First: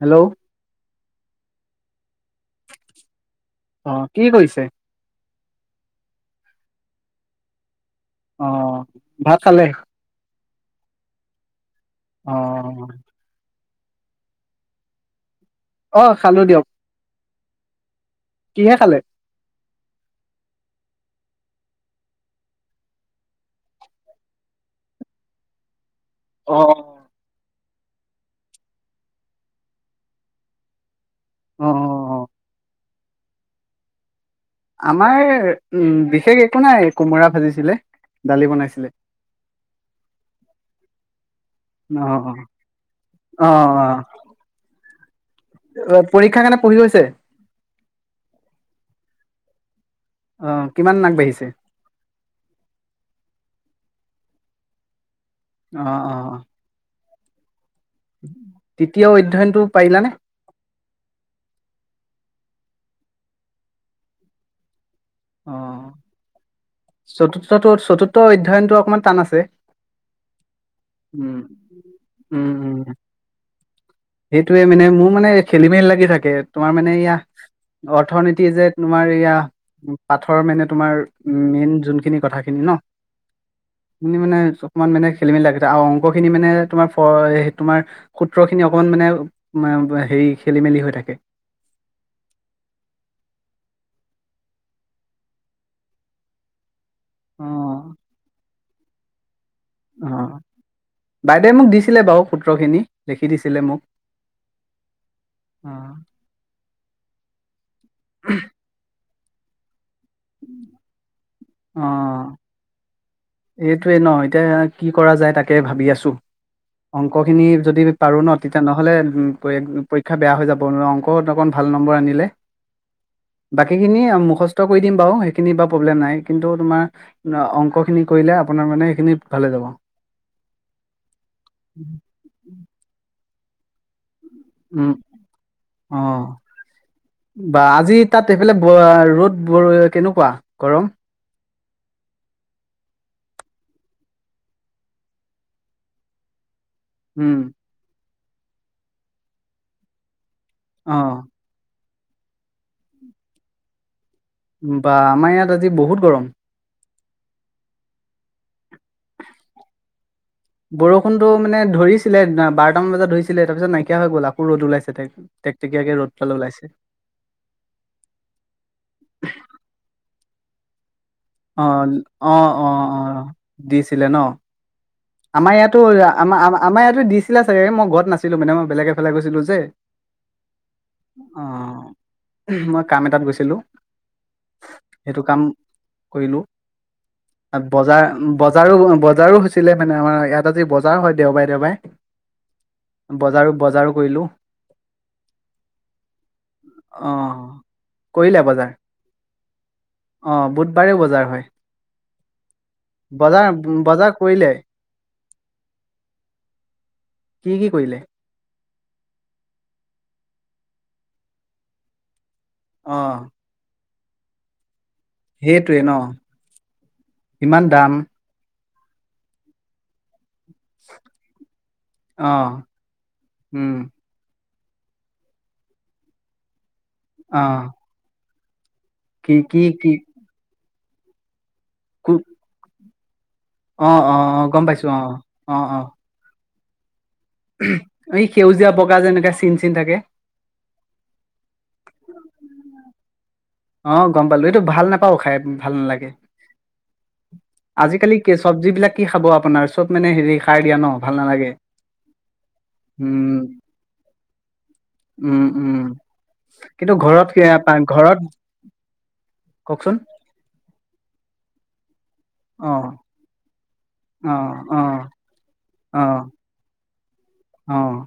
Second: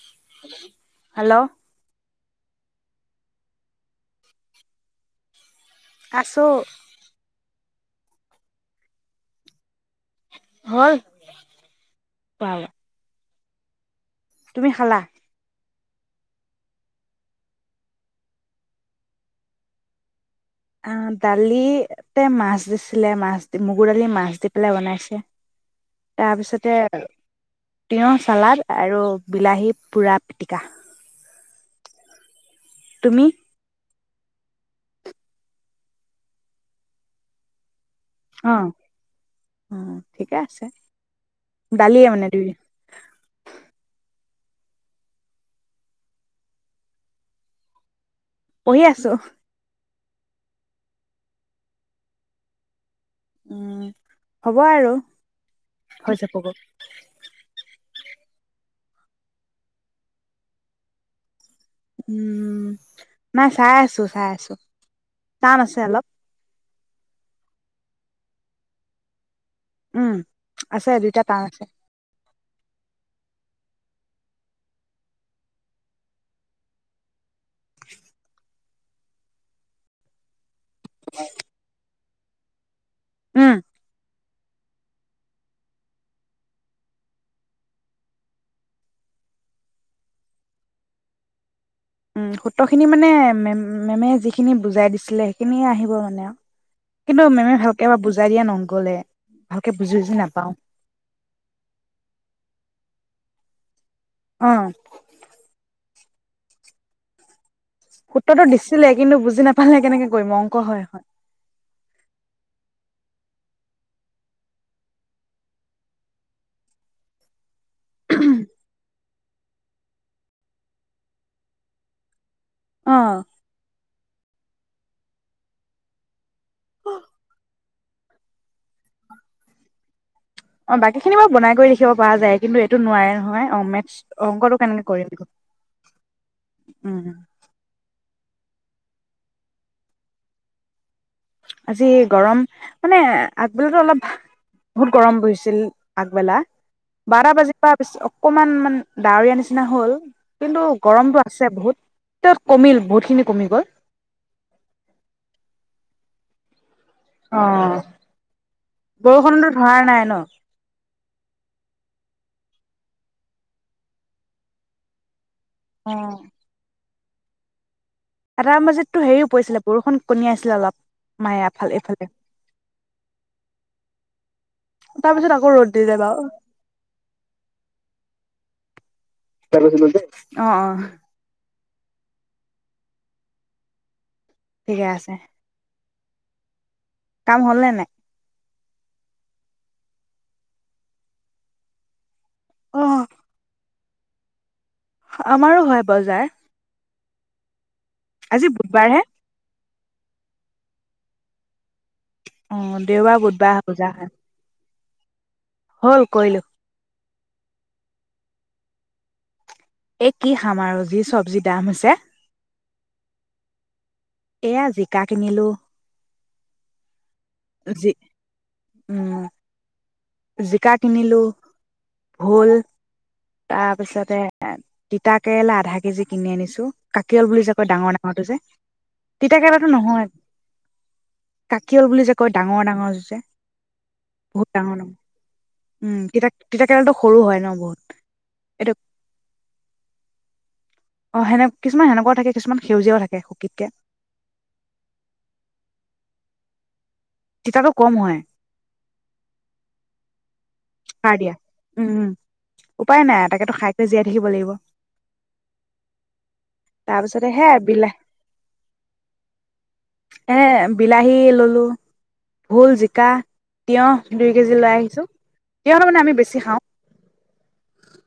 Hello hello অ', কি কৰিছে? আছো। অ', ভাত খালে? হ'ল খোৱা বোৱা অহ তুমি খালা? অ', খালো দিয়ক। কিহে খালে? আ, দালিতে মাছ দিছিলে, মাছ মগুৰ দালি, মাছ দি পেলাই বনাইছে। অ তাৰপিছতে তিয়ঁহ, চালাড আৰু বিলাহী পোৰা পিটিকা। অ', অ', অ'। তুমি? আমাৰ উম, বিশেষ একো নাই কোমোৰা ভাজিছিলে। দালি অ', বনাইছিলে অ', ঠিকে আছে অ দালিয়ে মানে দুই পৰীক্ষা কেনে পঢ়ি হৈছে? পঢ়ি আছো অহ, কিমান আগবাঢ়িছে? উম, হ'ব আৰু। অ', হৈ অ', অ'। যাবগৈ তেতিয়া অধ্যয়নটো পাৰিলানে? উম, নাই চাই আছো, চাই আছো। অ টান আছে অলপ। চতুৰ্থটো, চতুৰ্থ অধ্যয়নটো অকণমান টান আছে। উম, আছে দুইটা উম টান আছে। উম, উম। সেইটোয়ে মানে মোৰ মানে খেলি মেলি লাগি থাকে, তোমাৰ মানে এয়া অৰ্থনীতি যে তোমাৰ এয়া পাথৰ মেনেট তোমাৰ মেইন জোনখিনিত কথাখিনি ন? উম। নিত মানে অকমান মানে খেলি মেলি লাগি যায় আৰু অংক খিনি মানে তোমাৰ তোমাৰ সূত্ৰ খিনি অকন মানে আও হেই, খেলি মেলি হৈ থাকে। উম, সূত্ৰখিনি মানে মেম, মেমে যিখিনি বুজাই দিছিলে, সেইখিনিৱে আহিব মানে আও কিন্তু মেমে ভালকে এইবা বুজাই দিয়া নগ'লে ভালকে বুজি বুজি অ', নাপাও বাইদেউৱে মোক দিছিলে বাৰু সূত্ৰ খিনি খি দিছিলে মোক অ' অ' সূত্ৰটো দিছিলে কিন্তু বুজি নাপালে কেনেকে গৈমংক হয় হয় এইটোৱে ন এতিয়া কি কৰা যায় তাকে ভাবি আছো অংক খিনি যদি পাৰো ন তেতিয়া নহ'লে পৰীক্ষা বেয়া হৈ যাব ন অংক অকণ ভাল নম্বৰ আনিলে অ', বাকী খিনি কষ্ট কৰি দিম বাৰু সেইখিনি বা প্ৰব্লেম নাই। কিন্তু, তোমাৰ অংক খিনি কৰিলে আপোনাৰ মানে সেইখিনি ভালে যাব। অঁ, বাকী খিনি বাৰু বনাই কৰি লিখিব পৰা যায় কিন্তু এইটো নোৱাৰে নহয়। অঁ মেথচ উম, অঁ, উম, বা আজি তাত সেইফালে-ৰ'দ কেনেকুৱা গৰম। আজি গৰম মানে আগবেলাটো অলপ বহুত গৰম পৰিছিল আগবেলা। বাৰ উম বাজি প অকমান মান ডাৱৰীয়া নিচিনা হল। কিন্তু অঁ গৰমতটো আছে বহুত। ত কমিল বহুতখিনি কমি গ'ল। বা আমাৰ ইয়াত আজি বহুত গৰম। অঁঅ। বৰষুণতটো মানে ধৰিছে। ছিলে বাৰাটামান বজাত ধৰিছিলে তাৰ পিছত নকিয় হৈ গল আকৌ ৰদ ওলাইছে তাই। টে টেকীয়াকে ৰদ অ'। পাল ওলাইছে। এটাৰ মাজিততটো হেৰিও পৰিছিলে বৰষুণ কণী আছিল। অলপ অলপ অঁ, অঁ, অঁ, অঁ দিছিলে ন। তাৰপিছত আকৌ আমাৰ ৰ'দ ইয়াতো দি যায় বাৰু আ-আমাৰ ইয়াতো দিছিলে চাগে মই ঘৰত নাছিলো মেডেম। বেলেগে ছিল অঁ, অঁ। অঁ মই কাম এটাত গৈছিলো। ঠিকে আছে। কৰিলোঁ। কাম হ'ল নে নাই বজাৰ বজাৰো-বজাৰো হৈছিলে। মানে আমাৰ ইয়াত আজি বজাৰ হয় দেওবাৰে, অ দেওবাৰে। বজাৰো-বজাৰো, কইলো। আমাৰো হয় বজাৰ। অহ ', আজি বুধবাৰহে। অ ', বুধবাৰেও বজাৰ হয়। অ দেওবাৰ বজাৰ, বুধবাৰ হয় 'বজাৰ কৰিলে? হল কৰিলো। কি কি কৰিলে? এই কি খাম আৰু যি চব্জিৰ দাম হৈছে। অ', এয়া জিক, - সেইটোৱে ন',? ইমান জি দাম। উম, জিকা কিনিলো, অ ভোল, উম তাৰ পিছতে, তিতা- কেৰেলা আধা কেজি কিনি আনিছো। কাকিয়ল অ বুলি যে কয়, ডাঙৰ ডাঙৰটো যে- কি কি তিতা-কেৰেলাটো কি নহয়। কাকিয়ল বুলি যে কয় ডাঙৰ - ডাঙৰ, [unintelligible] অহ ', অহ ', - অহ বহুত গম ডাঙৰ ডাঙৰ পাইছো অ- অ- অ- অ উম তিতা কেৰেলাটো, - সৰু হয় ন', বহুত। এই সেউজীয়া এইটো বগা যেনেকে চিন- চিন থাকে। অ', সেনেক কিছুমান সেনেকুৱাও থাকে কিছুমান সেউজীয়াও থাকে। শুকিতকে অ', গম পালো এইটো ভাল নাপাও খাই ভাল নালাগে। তিতাটো কম আজিকালি হয় কে চব্জি বিলাক, কি খাব আপোনাৰ চব মানে হেৰি, সাৰ দিয়া ন ভাল সাৰ দিয়া। নালাগে উম', উপায় নাই উম তাকেতো খাইকৈ জীয়াই থাকিব লাগিব। উম উম কিন্তু তাৰ পিছতে ঘৰত হে সেয়া বিলাহ ঘৰত, কওকচোন এ, বিলাহী ললো ভোল, অ জিকা তিয়ঁহ দুই অ কেজি লৈ অ আহিছোঁ। তিয়ঁহটো মানে অ আমি বেছি খাওঁ। অ'।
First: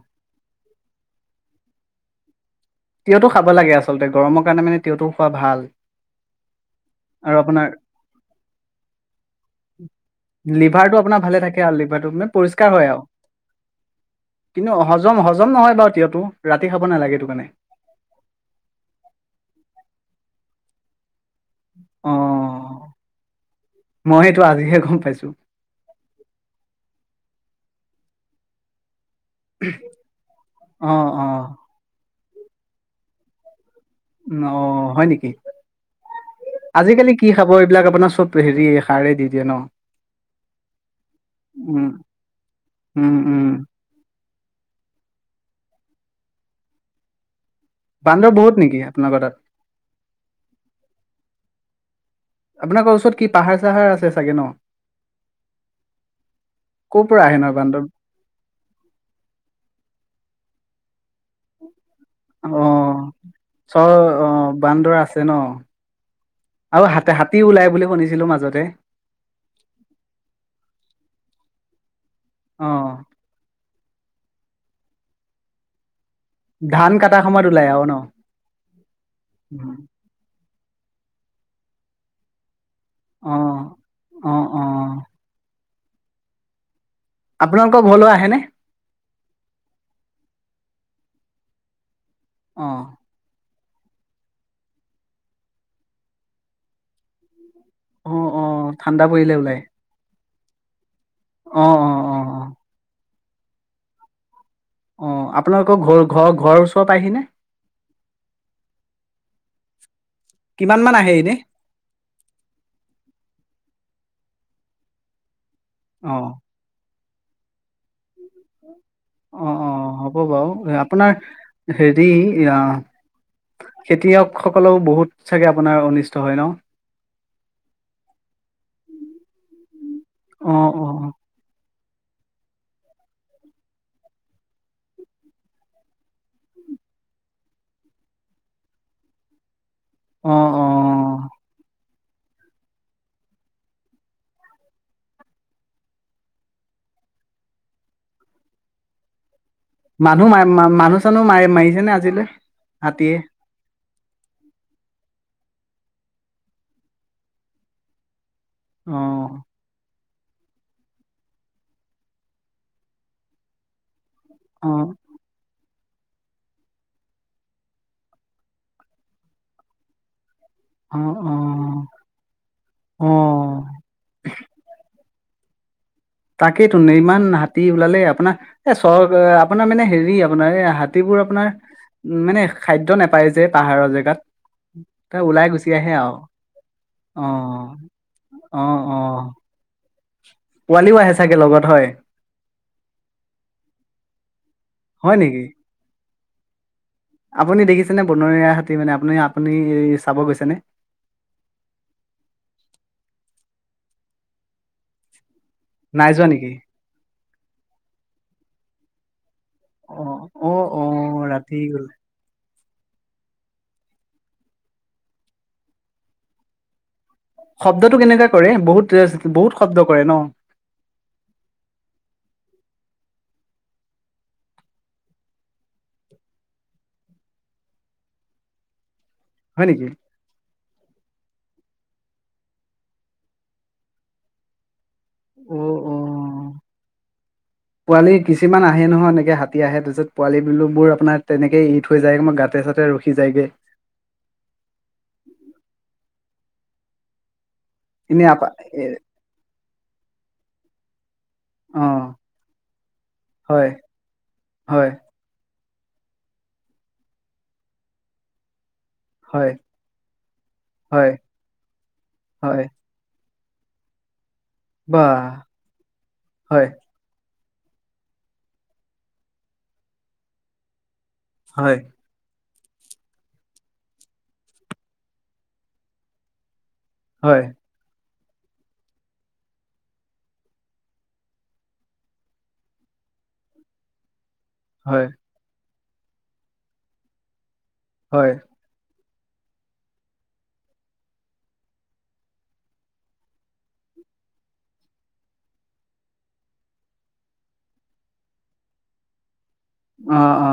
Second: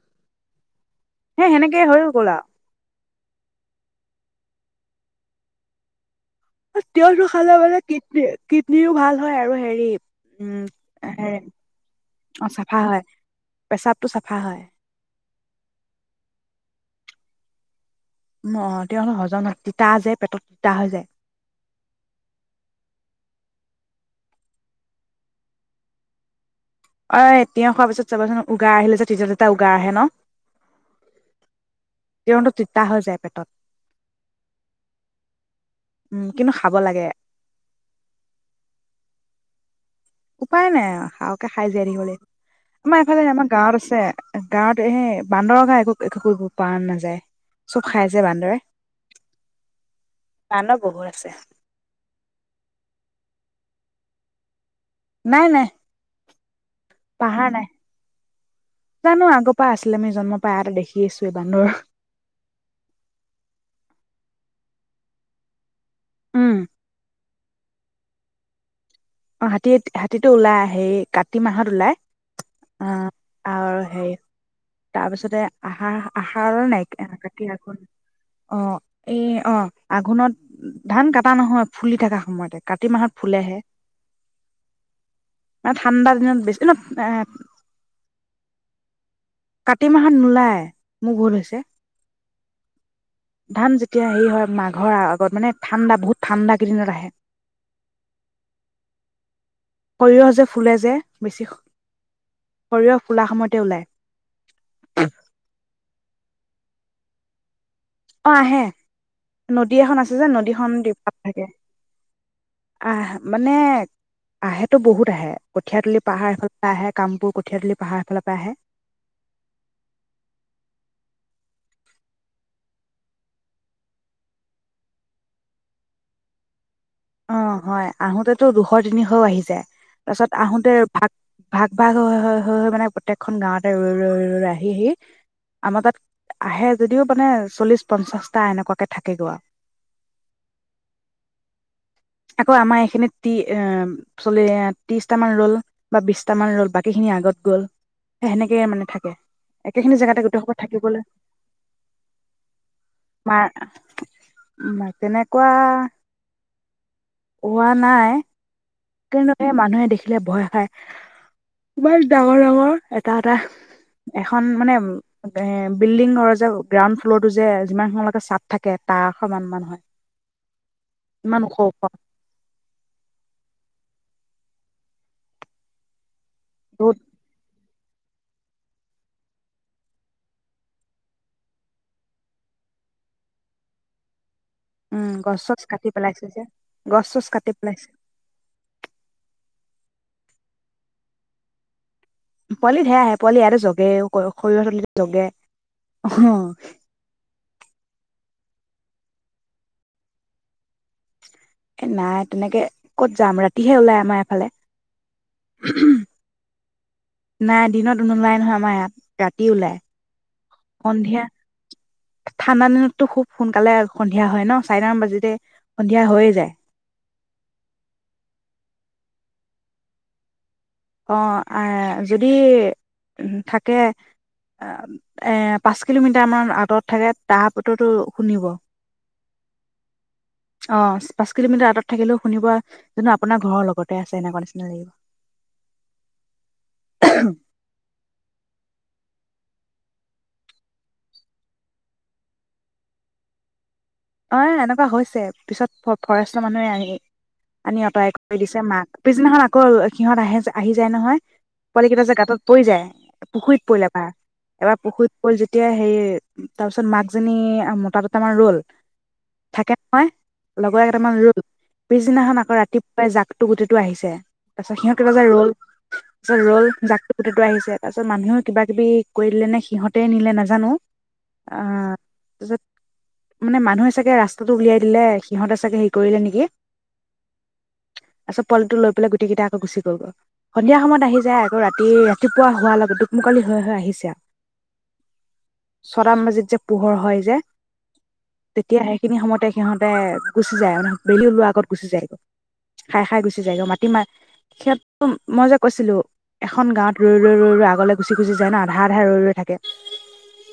হে সেনেকে হৈ গ'ল আ তিঁয়হটো খাব লাগে আচলতে, গৰমৰ কাৰণে মানে তিঁয়হটো খোৱা ভাল। আৰু তিয়হটো আৰু খালে আপোনাৰ মানে কিডনী কিডনীৰো ভাল হয় আৰু হেৰি উম লিভাৰটো আপোনাৰ হে ভালে থাকে আৰু লিভাৰটো মানে অ পৰিষ্কাৰ চাফা হয়, আৰু পেচাবটো চাফা হয় কিন্তু হজম, হজম নহয় বাৰু তিয়ঁহটো ৰাতি খাব নালাগে। টো কাণে অ', তিয়ঁহৰ হজম তিতা যে, পেটত তা হৈ যায় অ', মই এইটো আজিহে গম পাইছো। অ', তিয়ঁহ খোৱাৰ পিছত চাবাচোন উগাৰ আহিলে যে [unintelligible] এটা উগাৰ আহে ন? অ অ কিয়নো, তিতা হৈ যায় পেটত অ', হয়, নেকি? উম, কিন্তু খাব লাগে আজিকালি কি খাব এইবিলাক আপোনাৰ চব হেৰি সাৰে দি দিয়ে ন? উপায় নাই সাৰকে খাই‌ উম জীয়াই থাকিব লাগিব আমাৰ উম, এফালে উম, আমাৰ গাঁৱত আছে। গাঁৱত এই বান্দৰ গা একো-একো কৰিব পৰা নাযায়। চব খাই যে বান্দৰ বান্দৰে বহুত নেকি আপোনোকৰ তাত? বান্দৰ বহুত আছে আপোনালোকৰ ওচৰত কি পাহাৰ চাহাৰ আছে চাগে ন? নাই, নাই। ক'ৰ পৰা আহে ন পাহাৰ নাই। বান্দৰ? জানো আগৰ পৰা আছিলে, আমি জন্ম পা দেখি আছো, এই বান্দৰ অ' চ অ' বান্দৰ আছে ন? উম। আৰু হাতে হাত ওলাই বুলি শুনিছিলো মাজতে। প্ৰতি মাহত ওলায়। অ' আৰু তাৰপিছতে আহাৰ আহাৰৰ ধান নাইকিয়া। কাটাৰ সময়ত কাতি।, ওলাই আঘোণ আৰু ন? অ' এই অ' উম, আঘোণত ধান কাটা নহয়, ফুলি থকা সময়তে। কাতি মাহত অ'। ফুলেহে। অ', অ'। আৰু ঠাণ্ডা দিনত বেছি ন এ আপোনালোকৰ ঘৰলে আহেনে কাতি মাহত নোলায় মোক ভুল হৈছে আহঁ ধান যেতিয়া হেৰি হয় মাঘৰ আগত মানে ঠাণ্ডা বহুত ঠাণ্ডা কেইদিনত আহে অ অ ঠাণ্ডা পৰিলে ওলাই সৰিয়হ যে ফুলে যে বেছি অ', অ', অ', অ', সৰিয়হ খোলা সময়তে ওলায় অ আপোনালোকৰ ঘৰ ঘৰ ঘৰৰ ওচৰত আহিনে অ আহে নদী এখন আছে যে নদীখন কিমান মান প আহে এনে? থাকে আহ মানে আহে তো বহুত আহে কঠিয়াতুলি অ', পাহাৰ ফালে আহে কামবোৰ কঠীয়াাতলি পাহাৰৰ ফালৰ পৰা আহে অ অ হ'ব বাৰু আপোনাৰ হেৰি খেতিয়কসকলেও বহুত চাগে আপোনাৰ অনিষ্ট হয় ন অ হয় আহোতেতো দুশ তিনিশও আহি যায় তাৰপাছত অ', আহোতে অ', ভাগ ভাগ বা মানে প্ৰত্যেকখন গাঁৱতে ৰৈ ৰৈ ৰৈ ৰৈ আহি আহি আমাৰ তাত আহে যদিও মানে চল্লিশ পঞ্চাশটা এনেকুৱাকে থাকেগৈ আৰু অ অ আকৌ আমাৰ এইখিনিত আহ চল ত্ৰিশটা মান ৰ'ল বা বিশটামান ৰ'ল বাকীখিনি আগত গ'ল সেনেকে মানে থাকে একেখিনি জেগাতে মানুহ গোটেই সোপা ম থাকিবলৈ মানুহ চানুহ মাৰি মাৰিছেনে আজিলৈ হাতীয়ে মাৰ তেনেকুৱা হোৱা নাই অ', তেনে মানুহে দেখি বোলে ভয় খায় ইমান ডাঙৰ ডাঙৰ এটা এটা এখন মানে অ', এ বিল্ডিঙৰ যে গ্ৰাউণ্ড ফ্ল'ৰ টো যে যিমান সমলকে চফ থাকে তাৰ সমান মান হয় অ অ ক ক [inaudible] তাকেই তো নে বহুত ইমান হাত তি ওলালেই আপোনাৰ এ চ আপোনাৰ মানে হেৰি আপোনাৰ এই হাতীবোৰ আপোনাৰ মানে খাদ্য নেপায় যে পাহাৰৰ জেগাত উম তাই গছ ওলাই চছ গুচি আহ কাটি আহে আৰু পেলাইছে যে গছ চছ কাটি আহ পেলাইছে আহ অ পোৱালিও আহে চাগে লগত হয় পোৱালি সেয়া আহে পোৱালি ইয়াতে জগে সৰিয়হৰ পাল হয় জগে নেকি? হ আপুনি দেখিছেনে বনৰীয়া হাতী মানে আপুনি আপুনি এই চাব গৈছেনে এ নাই তেনেকে কত যাম ৰাতিহে ওলাই আমাৰ এফালে নাই যোৱা নেকি নাই দিনত নোলাই নহয় আমাৰ ইয়াত ৰাতি ওলাই অ অ অ সন্ধিয়া ৰাতি গল ঠাণ্ডা দিনত খুব সোনকালে সন্ধিয়া হয় ন চাৰিটা মান বাজোতে সন্ধিয়া হৈয়ে যায় শব্দটো কেনেককা কৰে বহুত বহুত শব্দ কৰে ন অ যদি থাকে এ পাঁচ কিলোমিটাৰমানান আঁতৰত থাকে তাতো শুনিব হয় নেকি অ পাঁচ কিলোমিটাৰ আঁত থাকিলেও শুনিবা কিন্তু আপোনাৰ ঘৰৰ লগতে আছে এনেকুৱা লাগিব অ অ পোৱালি কিছুমান আহে নহয় এনেকে হাত হাতি আহে তাৰপিছত পোৱালী বিলাক বোৰ আপোনাৰ তেনেকেই এৰি থৈ যায়গে মই গাঁতে চাতে ৰখি যায়গৈ অ এনেকুৱা হৈছে পিছত ফৰেষ্ট মানুহে আহি আনি আঁতৰাই এনে কৰি আপা দিছে এ মাক পিছদিনাখন আ আকৌ সিহঁত আহে আহি যায় নহয় অ পোৱালি কেইটা যে গাঁত পৰি যায় পুখুৰীত হয় পৰিল এবাৰ এবাৰ হয় পুখুৰীত পৰিল যেতি এতিয়া সেই তাৰপিছত মাকজনী মতা দুতামান ৰল হয় থাকে নহয় লগৰ কেইটামান হয় ৰল পিছদিনাখন আকৌ হয় ৰাতিপুৱাই যাক গোটেইটো আহিছে তাৰপিছত বা সিহঁতে যে ৰল তাৰপিছত ৰল হয় জাকটো গো আহিছে তাৰ পাছত মানুহে কিব কিবি কৰি দিলে নে সিহঁতে নিলে নাজানো অ হয় ত মানে মানুহে চাগে ৰাস্তাটো উলিয়াই দিলে সিহঁত চাগে হেৰি কৰিলে নেকি হয় তাৰিছত পুৱালিটো লৈ পেলাই গোটেই কেইটা আকৌ গুচি গল সন্ধিয়া সময়ত আহি যায় আকৌ ৰাতি ৰাতিপুৱা হোৱাৰ লগত দুকমুকালি হও হও আহিছে আৰু হয় ছয়টা মান বজাত যে পোহৰ হয় যে হয় তেতিয়া সেইখিনি সময়তে সিহঁতে গুচি যায় মান বেলি ওলোৱা আগত গুচি যায়গৈ খাই খাই গুচি যায়গৈ মাটি মাৰ সিহঁতো মই যে কৈছিলো এখন গাঁৱত ৰৈ ৰৈ ৰৈ ৰৈ আগলে গুচি গুচি যায় ন আধা আধা ৰৈ ৰৈ থাকে অ অ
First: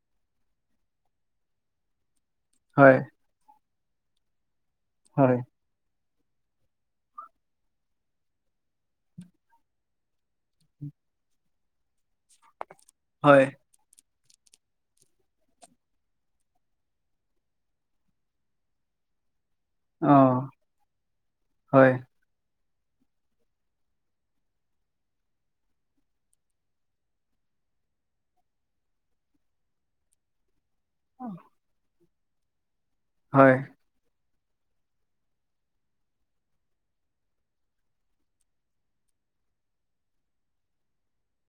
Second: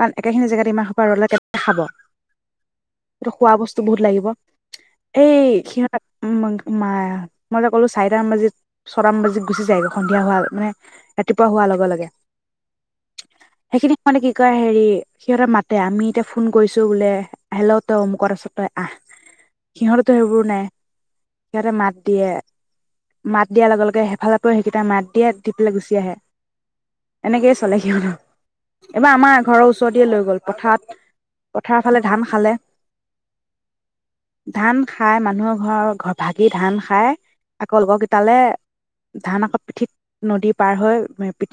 কাৰণ একেখিনি জেগাত ইমাহ সোপা ৰলে কেনেকে নো খাব হয় ৰখোৱা বস্তু বুত লাগিব [unintelligible] হয় এই সিহঁত উ মা মই এ ক'লো চাৰিটামান বাজি ছয়টামান বাজি গুচি যায়গৈ সন্ধিয়া হোৱা মানে ৰাতিপুৱা হোৱাৰ লগে লগে হয় মানে কি কয় হেৰি সিহতৰ মাতে আমি এতিয়া ফোন কৰিছো বোলে হেল্ল তই অমোকত আছ আহ সিহঁতেতো অ সেইবোৰ নাই সিহঁতে হয় মাত দিয়ে মাত দিয়াৰ লগে লগে এেইফালে পৰা সেইকেইটা মাত দিয়ে দি পেলাই গুচি আহে এনেকেইে চলে সিয়হতো এইবাৰ আমাৰ ঘৰৰ ওচৰতে লৈ গ'ল পথাৰত পথাৰৰ ফালে ধান খালে হয় ধান খাই মানুহৰ ঘৰৰ ঘ ভাগি ধান খাই আকৌ লগৰ কেইটালে ধান আকৌ পিঠিত নদী পাৰ হৈ পিঠিত